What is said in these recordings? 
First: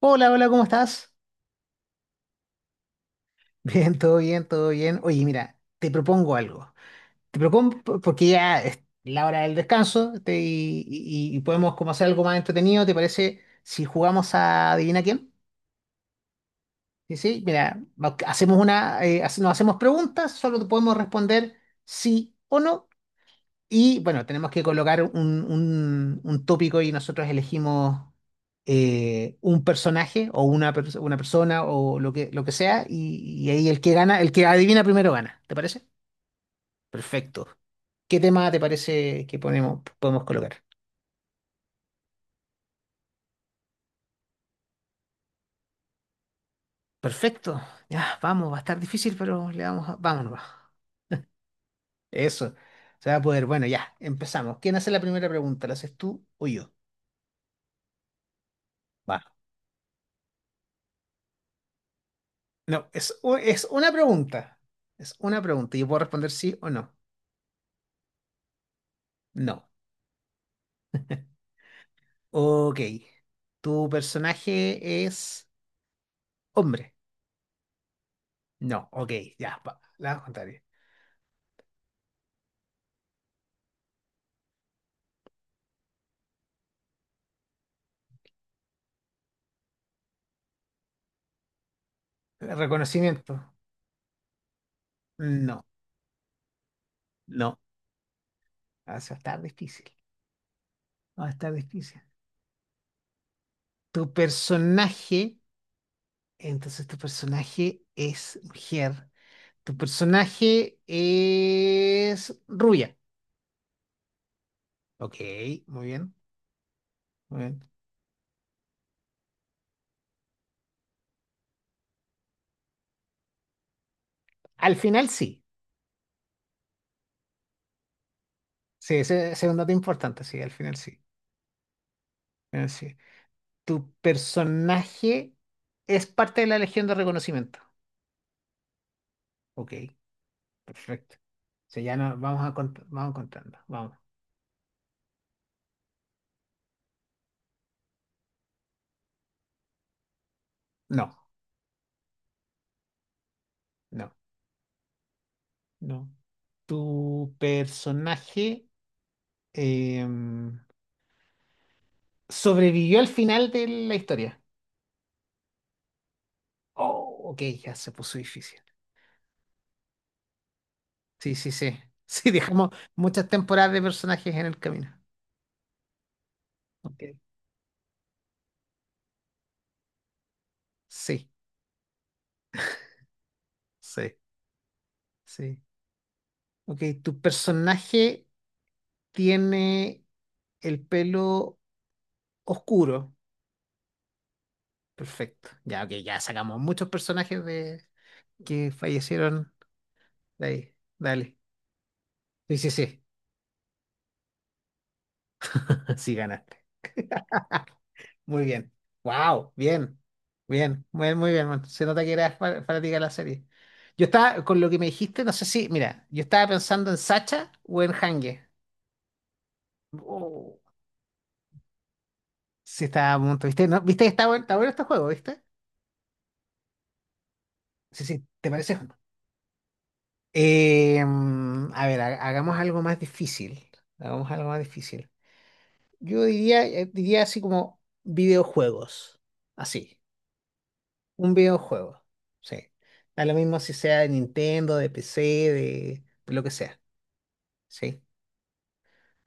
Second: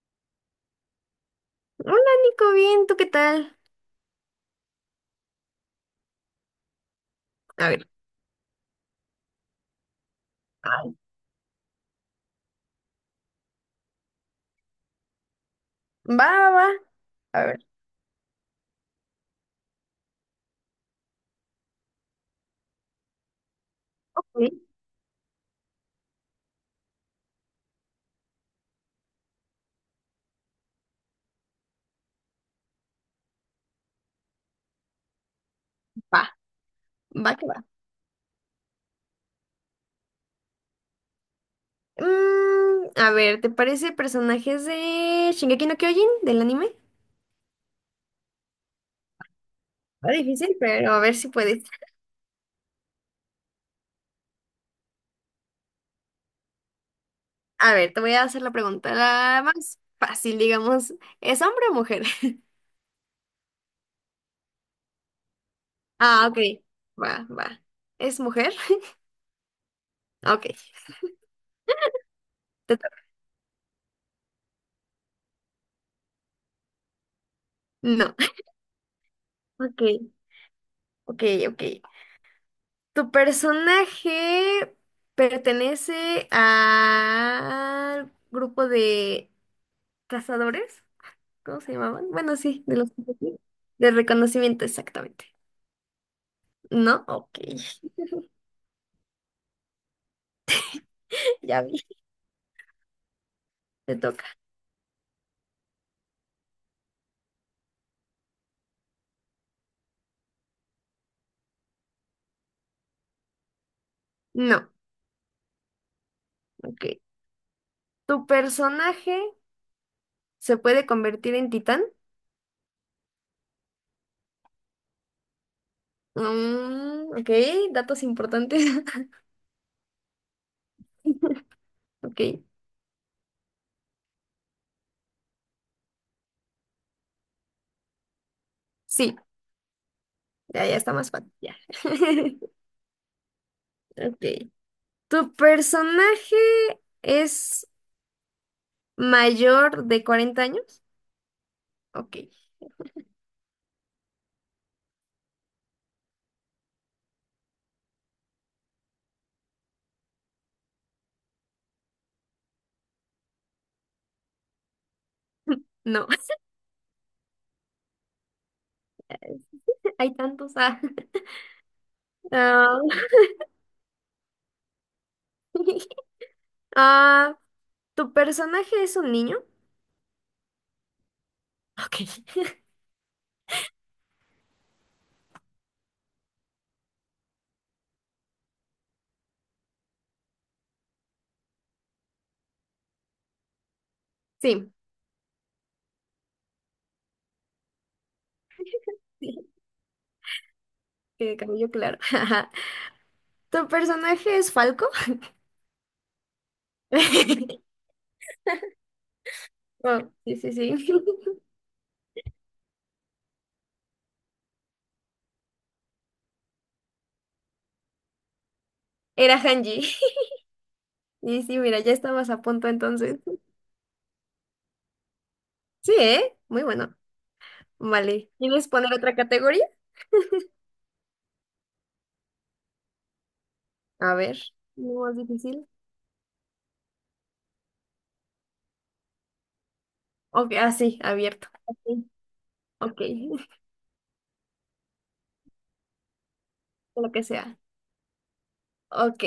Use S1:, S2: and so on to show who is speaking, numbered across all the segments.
S1: Hola, hola, ¿cómo estás?
S2: Hola Nico, bien, ¿tú qué tal?
S1: Bien, todo bien, todo bien. Oye, mira, te propongo algo. Te
S2: A
S1: propongo
S2: ver,
S1: porque ya es la hora del descanso
S2: ay,
S1: y podemos como hacer algo más entretenido. ¿Te parece si jugamos a Adivina quién?
S2: va, va, va,
S1: Sí, sí,
S2: a ver.
S1: mira, hacemos una, nos hacemos preguntas, solo te podemos responder sí o no. Y bueno, tenemos que
S2: Sí,
S1: colocar un tópico y nosotros elegimos un personaje o una persona o lo que sea y ahí el que gana, el que adivina primero gana. ¿Te parece?
S2: va, va
S1: Perfecto.
S2: que va.
S1: ¿Qué tema te parece que ponemos, podemos colocar?
S2: A ver, ¿te parece personajes de Shingeki no Kyojin, del anime?
S1: Perfecto. Ya, vamos, va a estar difícil, pero le vamos a,
S2: Va
S1: vámonos.
S2: difícil, pero a ver si puedes.
S1: Eso. Se va a poder. Bueno, ya, empezamos. ¿Quién hace la primera pregunta? ¿La haces tú o yo?
S2: A ver, te voy a hacer la pregunta
S1: Va.
S2: la más fácil, digamos. ¿Es hombre o mujer?
S1: No, es, es una pregunta. Es una pregunta. Yo puedo
S2: Ah,
S1: responder
S2: ok,
S1: sí o no.
S2: va, va. ¿Es mujer?
S1: No.
S2: Ok, te
S1: Ok.
S2: toca.
S1: ¿Tu personaje es hombre?
S2: No.
S1: No. Ok, ya,
S2: Ok,
S1: la contraria.
S2: ok, ok. ¿Tu personaje pertenece al grupo de cazadores? ¿Cómo se llamaban? Bueno, sí, de los
S1: ¿Reconocimiento?
S2: de reconocimiento, exactamente.
S1: No.
S2: ¿No? Ok,
S1: No. Ah, eso va a estar difícil. Va a estar
S2: ya vi,
S1: difícil.
S2: te
S1: ¿Tu
S2: toca.
S1: personaje? Entonces, tu personaje es mujer. ¿Tu personaje es rubia?
S2: No,
S1: Ok, muy bien.
S2: ok.
S1: Muy bien.
S2: ¿Tu personaje se puede convertir en titán?
S1: Al final sí.
S2: Ok, datos importantes.
S1: Sí, ese es un dato importante, sí, al final sí. Al
S2: Ok,
S1: final sí. Tu personaje es parte de la Legión de Reconocimiento.
S2: sí,
S1: Ok,
S2: ya, ya está más
S1: perfecto.
S2: fácil, ya.
S1: O sea, ya no, vamos contando. Vamos.
S2: Ok. ¿Tu personaje es ¿Mayor de 40 años?
S1: No,
S2: Ok.
S1: no, no. Tu personaje em, sobrevivió al final de la historia.
S2: No,
S1: Oh, ok, ya se puso difícil.
S2: hay tantos. Ah.
S1: Sí, sí, sí. Sí, dejamos
S2: Ah,
S1: muchas temporadas de personajes en el camino. Ok.
S2: ah, ¿tu personaje es un niño?
S1: Sí,
S2: Ok.
S1: sí, sí. Ok, tu personaje tiene el pelo oscuro.
S2: Sí.
S1: Perfecto. Ya, ok, ya sacamos muchos personajes de que
S2: Sí,
S1: fallecieron de ahí.
S2: De
S1: Dale.
S2: cabello claro.
S1: Sí, sí, sí.
S2: ¿Tu personaje es Falco?
S1: Sí, ganaste. Muy bien. Wow, bien.
S2: Oh, sí, sí, sí.
S1: Bien, muy, muy bien, man. Se nota que eras fanática de la serie. Yo estaba, con lo que me dijiste, no sé si, mira, yo estaba pensando en Sacha o en Hange.
S2: Era Hanji.
S1: Oh,
S2: Y sí, mira, ya estabas a punto
S1: sí, estaba a
S2: entonces.
S1: punto, ¿viste? ¿No? ¿Viste? Que está bueno, está bueno este juego, ¿viste?
S2: Sí, ¿eh? Muy bueno.
S1: Sí, sí,
S2: Vale.
S1: ¿te
S2: ¿Quieres
S1: parece?
S2: poner otra categoría?
S1: A ver, hagamos algo más difícil.
S2: A
S1: Hagamos
S2: ver.
S1: algo más
S2: ¿No
S1: difícil.
S2: más difícil?
S1: Yo diría, diría así como videojuegos. Así.
S2: Ok, ah, sí,
S1: Un
S2: abierto. Ok,
S1: videojuego. Sí.
S2: ok,
S1: Da lo mismo si sea de Nintendo, de PC, de lo que sea.
S2: lo que sea.
S1: Sí.
S2: Ok,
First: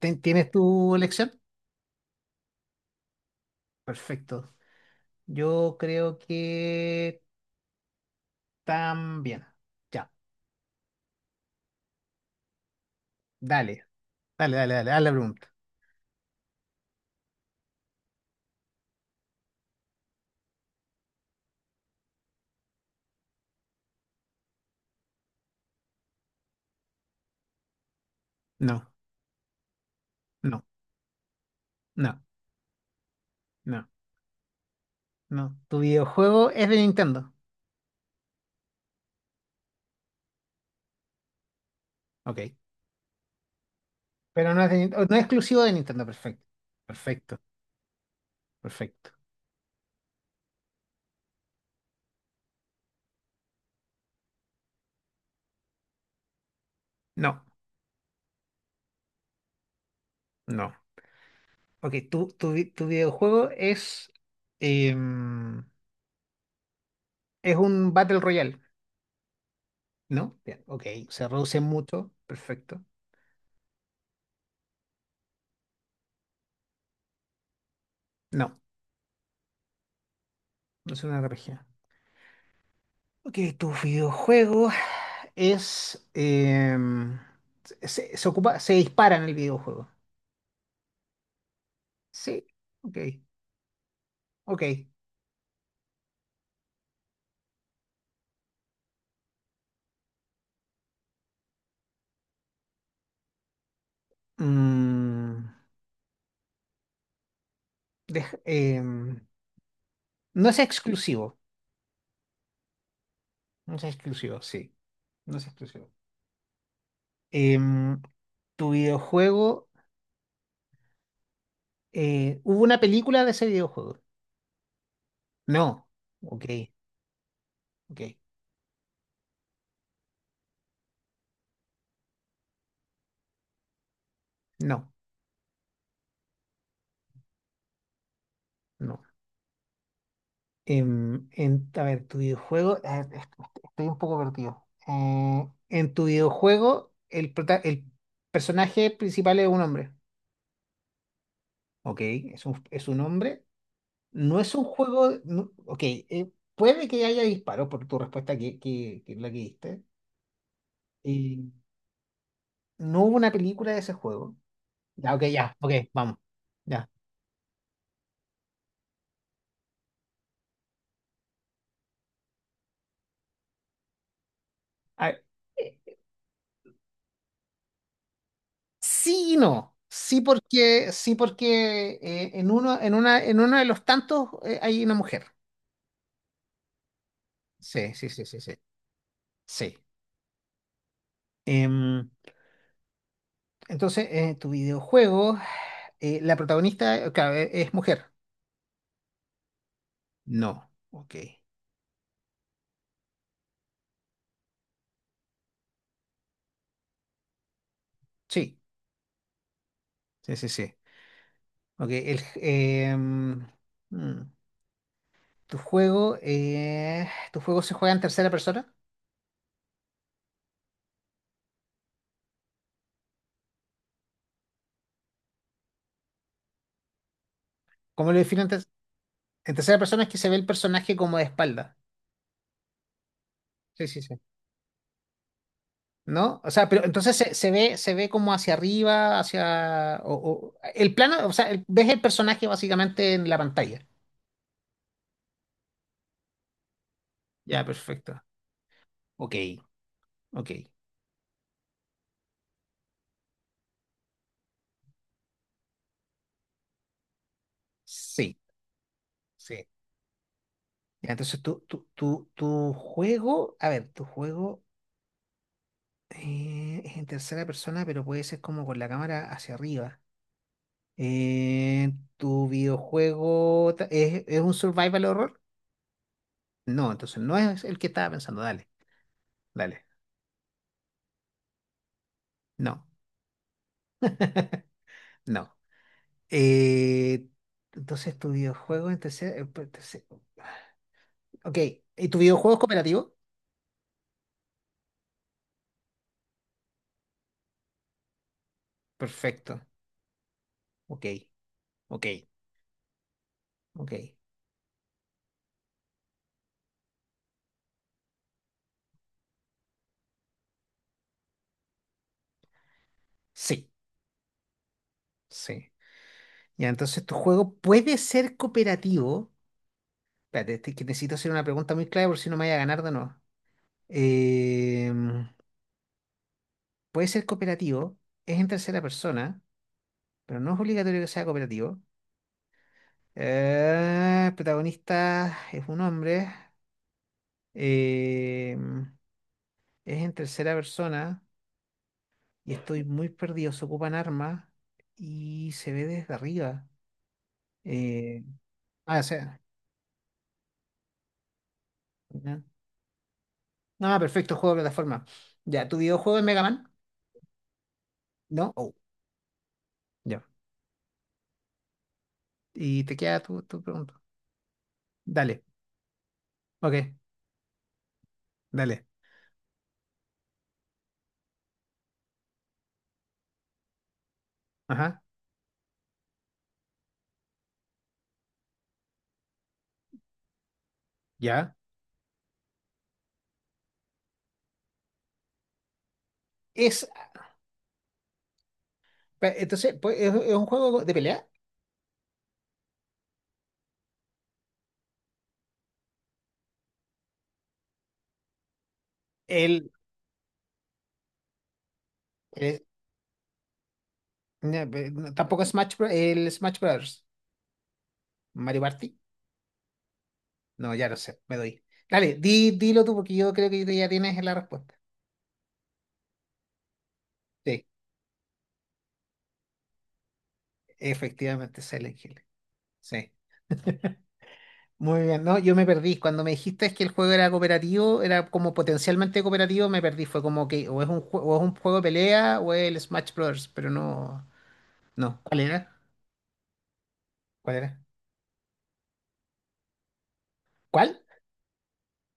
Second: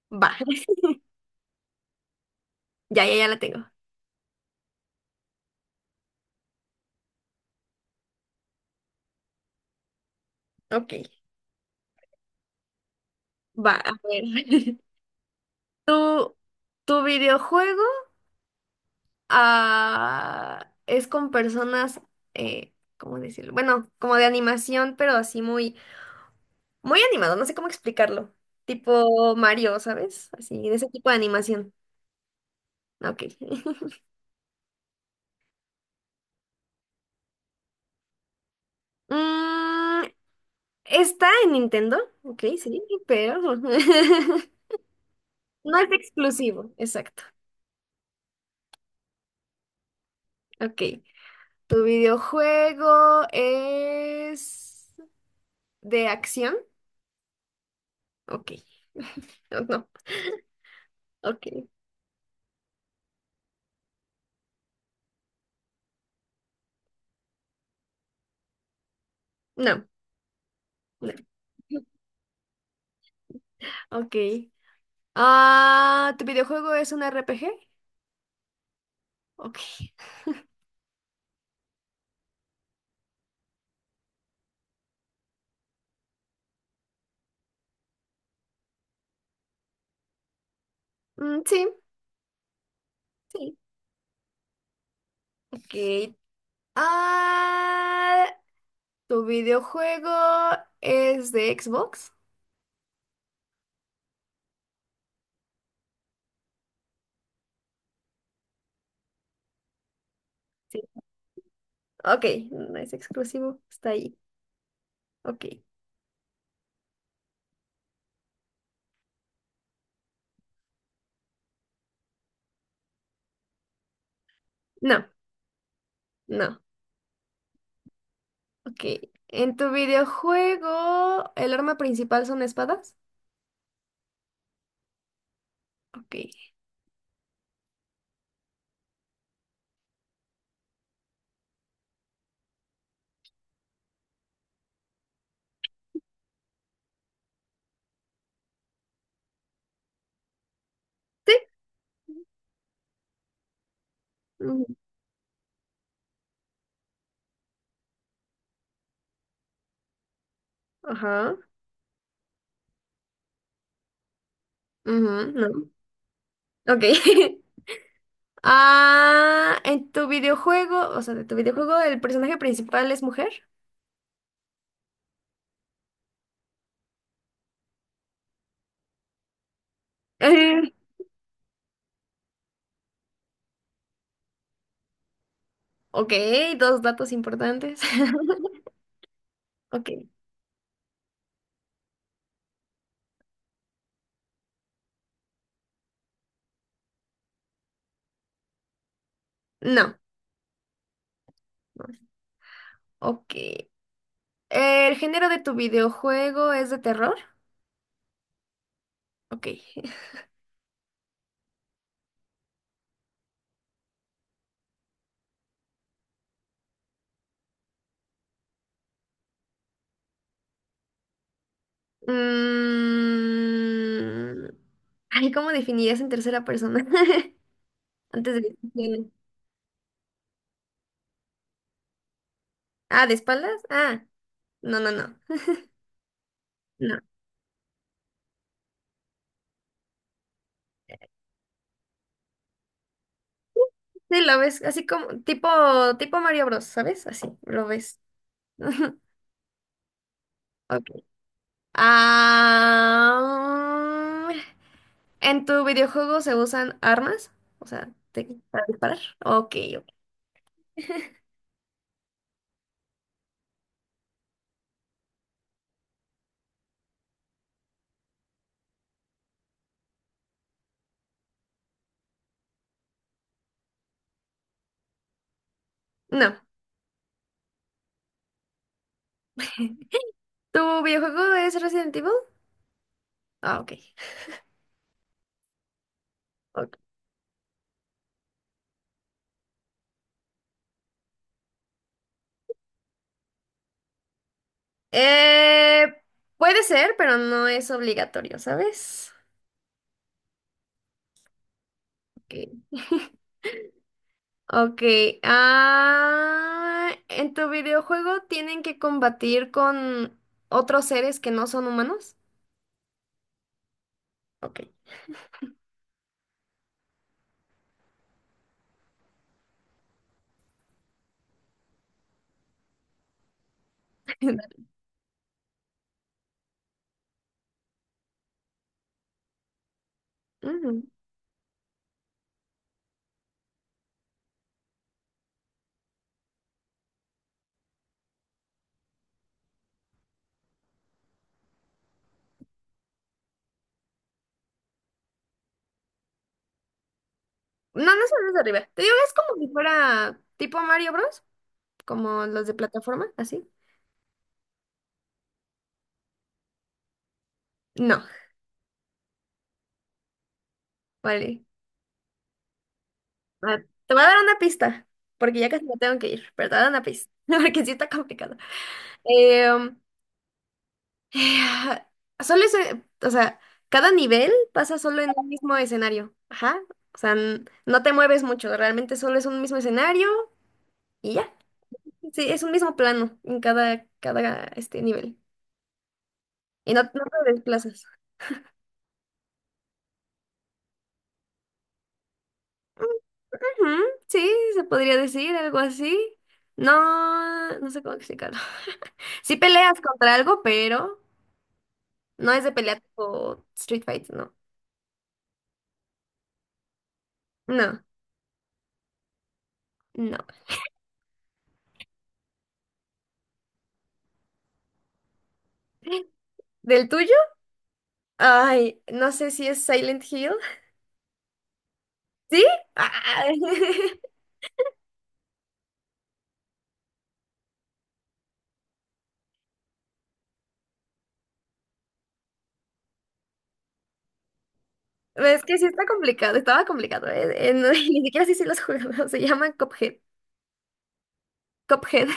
S2: va.
S1: ¿Tienes tu elección?
S2: Ya, ya, ya la tengo.
S1: Perfecto. Yo creo que también. Ya.
S2: Ok. Va,
S1: Dale.
S2: a ver.
S1: Dale, dale, dale. Haz la pregunta.
S2: ¿Tu, tu videojuego es con personas, ¿cómo decirlo? Bueno, como de animación, pero así muy, muy animado, no sé cómo explicarlo.
S1: No,
S2: Tipo Mario, ¿sabes?
S1: no,
S2: Así, de ese tipo de animación.
S1: no,
S2: Ok.
S1: no, no. Tu videojuego es de Nintendo.
S2: Mm, Está en Nintendo, ok,
S1: Ok.
S2: sí, pero no
S1: Pero no es exclusivo de
S2: es
S1: Nintendo. Perfecto.
S2: exclusivo, exacto.
S1: Perfecto. Perfecto.
S2: Ok. ¿Tu videojuego es de acción?
S1: No.
S2: Ok, no, no,
S1: No.
S2: ok,
S1: Ok, tu videojuego es, em, es un Battle Royale,
S2: no,
S1: ¿no? Bien, ok,
S2: no,
S1: se reduce mucho, perfecto.
S2: ok. Ah, ¿tu videojuego es un RPG?
S1: No,
S2: Ok,
S1: no es una RPG. Ok, tu videojuego es, se ocupa, se dispara en el videojuego.
S2: sí,
S1: Sí, ok,
S2: sí,
S1: ok.
S2: ok. Ah, ¿tu videojuego es de Xbox?
S1: Mm, deja- em, no es
S2: Sí,
S1: exclusivo,
S2: ok, no es exclusivo,
S1: no es
S2: está ahí,
S1: exclusivo, sí, no
S2: ok.
S1: es exclusivo. Em, tu videojuego, eh, ¿hubo una película de ese videojuego?
S2: No,
S1: No.
S2: no,
S1: Ok, ok.
S2: ok. ¿En tu videojuego el arma principal son espadas?
S1: No,
S2: Ok.
S1: no. Em, en, a ver, tu videojuego. A ver, estoy un poco perdido. En tu videojuego, el personaje principal es un hombre. Ok, es un hombre. No
S2: Sí.
S1: es un juego. Ok, puede que haya disparos por tu respuesta que es la que diste.
S2: Ajá.
S1: Y no hubo una película de ese juego. Ya, ok, ya,
S2: Ujú,
S1: ok, vamos.
S2: no. Ok.
S1: Ya.
S2: Ah, en tu videojuego, o sea, de tu videojuego, ¿el personaje principal es mujer?
S1: A ver, eh, sí y no.
S2: Eh,
S1: Sí porque en uno, en una, en uno de los tantos hay una mujer.
S2: Ok, dos datos importantes.
S1: Sí, sí, sí, sí, sí. Sí.
S2: Ok.
S1: Em, entonces, tu videojuego, la protagonista, claro, es mujer.
S2: No.
S1: No. Ok.
S2: Ok. ¿El género de tu videojuego es de terror?
S1: Sí,
S2: Ok.
S1: sí, sí, sí. Ok, mm, tu juego se juega en tercera persona.
S2: Mm, Ay, ¿cómo definirías en tercera persona?
S1: ¿Cómo lo
S2: Antes
S1: definen?
S2: de...
S1: En tercera persona es que se ve el personaje como de espalda.
S2: Ah, ¿de espaldas?
S1: Sí, sí,
S2: Ah,
S1: sí.
S2: no, no, no.
S1: ¿No? O sea, pero
S2: No.
S1: entonces se ve como hacia arriba, hacia... El plano, o sea, ves el personaje básicamente en la pantalla.
S2: Sí, lo ves así como tipo, Mario Bros, ¿sabes? Así,
S1: Ya,
S2: lo ves.
S1: perfecto. Ok, ok.
S2: Ok. Ah, ¿en tu videojuego se usan armas? O sea,
S1: Sí,
S2: para disparar. Ok,
S1: sí.
S2: ok.
S1: Ya, entonces tu juego, a ver, tu juego es en tercera persona, pero puede ser como con la cámara hacia arriba. Eh, ¿Tu videojuego es un survival horror?
S2: No.
S1: No, entonces no es el que estaba pensando. Dale, dale.
S2: ¿Tu videojuego es Resident Evil?
S1: No.
S2: Ah, ok.
S1: No.
S2: Ok.
S1: Eh, entonces, tu videojuego en tercer- pues, tercer- ok. ¿Y tu videojuego es cooperativo?
S2: Eh, Puede ser, pero no es obligatorio, ¿sabes?
S1: Perfecto. Ok. Ok.
S2: Ok.
S1: Ok.
S2: Ok, ah, ¿en tu videojuego tienen que combatir con otros seres que no son humanos?
S1: Sí.
S2: Ok.
S1: Sí. Ya, entonces tu juego puede ser cooperativo. Espérate, que necesito hacer una pregunta muy clara por si no me vaya a ganar de nuevo. Em, puede ser cooperativo. Es en tercera persona, pero no es
S2: Ujú.
S1: obligatorio que sea cooperativo. El protagonista es un hombre. Em, es en tercera persona y estoy muy perdido. Se ocupan armas y se ve desde arriba.
S2: No, no
S1: Eh,
S2: son los de arriba. Te digo,
S1: ah, o
S2: es como
S1: sea.
S2: si fuera tipo Mario Bros, como
S1: Ya.
S2: los de plataforma, así.
S1: Ah, perfecto, juego de plataforma. Ya, ¿tu videojuego es Mega Man?
S2: No,
S1: ¿No? Oh, ya.
S2: vale.
S1: Y te queda tu,
S2: Va,
S1: tu pregunta.
S2: te voy a dar una pista, porque
S1: Dale.
S2: ya casi me tengo que ir, pero te voy a dar una
S1: Ok,
S2: pista, porque sí está complicado.
S1: dale.
S2: Em, Eh, solo ese, o sea, cada nivel pasa
S1: Ajá,
S2: solo en un mismo escenario. Ajá. O sea, no te mueves mucho, realmente solo es un mismo escenario y ya.
S1: ya.
S2: Sí, es un mismo plano en cada, este nivel. Y no,
S1: Es,
S2: no te desplazas.
S1: entonces, pues, es un juego de pelea?
S2: Ujú, sí, se podría decir algo así. No, no sé cómo explicarlo. Sí
S1: El,
S2: peleas contra algo, pero no es de
S1: el-
S2: pelea tipo Street Fight, no.
S1: no, no, tampoco es Smash, el Smash Brothers.
S2: No,
S1: Mario Party.
S2: no.
S1: No, ya no sé, me doy. Dale, di, dilo tú porque yo creo que ya tienes la respuesta.
S2: ¿Del tuyo?
S1: Sí.
S2: Ay, no sé si es Silent Hill.
S1: Efectivamente, Silent Hill.
S2: ¿Sí? Ah,
S1: Sí. Muy bien, ¿no? Yo me perdí. Cuando me dijiste que el juego era cooperativo, era como potencialmente cooperativo, me perdí. Fue como que o es un juego de pelea o es el Smash Bros. Pero no. No. ¿Cuál
S2: Es que sí
S1: era?
S2: está complicado, estaba complicado. eh, eh,
S1: ¿Cuál
S2: no,
S1: era?
S2: ni siquiera sí sí los juegos, se llaman Cuphead.
S1: ¿Cuál?
S2: Cuphead.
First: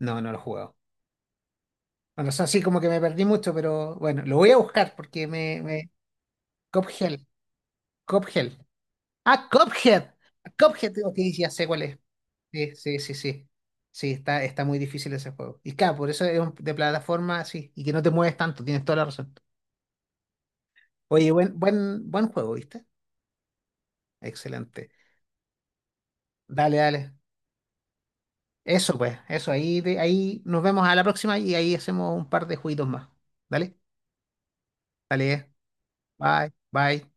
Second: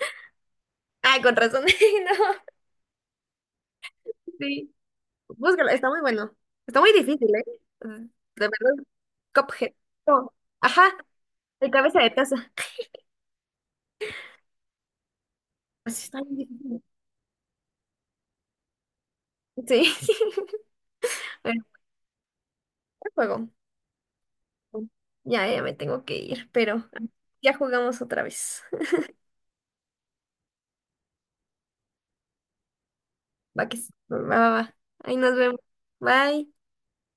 S1: No, no lo he jugado.
S2: Ah, con razón.
S1: Bueno,
S2: No,
S1: eso sí, como que me perdí mucho, pero bueno, lo voy a
S2: sí.
S1: buscar porque me.
S2: Búscalo, está
S1: Me...
S2: muy bueno. Está muy
S1: Cuphead.
S2: difícil, ¿eh? Mm, De
S1: Cuphead.
S2: verdad,
S1: Ah,
S2: Cuphead.
S1: Cuphead.
S2: No, ajá,
S1: Cuphead, digo que ya sé
S2: el
S1: cuál es.
S2: cabeza de taza.
S1: Sí, sí, sí, sí. Sí, está, está muy difícil ese juego. Y claro,
S2: Pues sí,
S1: por
S2: está
S1: eso
S2: muy
S1: es de
S2: difícil.
S1: plataforma, sí, y que no te mueves tanto, tienes toda la razón.
S2: Sí.
S1: Oye, buen,
S2: Bueno,
S1: buen, buen juego, ¿viste?
S2: ¿qué juego.
S1: Excelente.
S2: Ya, ya me tengo que ir,
S1: Dale,
S2: pero
S1: dale.
S2: ya jugamos otra vez.
S1: Eso pues, eso, ahí, ahí nos vemos a la próxima y ahí hacemos un par de jueguitos más.
S2: Va
S1: Dale,
S2: que sí. Va, va, va. Ahí nos
S1: dale.
S2: vemos. Bye.
S1: Bye, bye.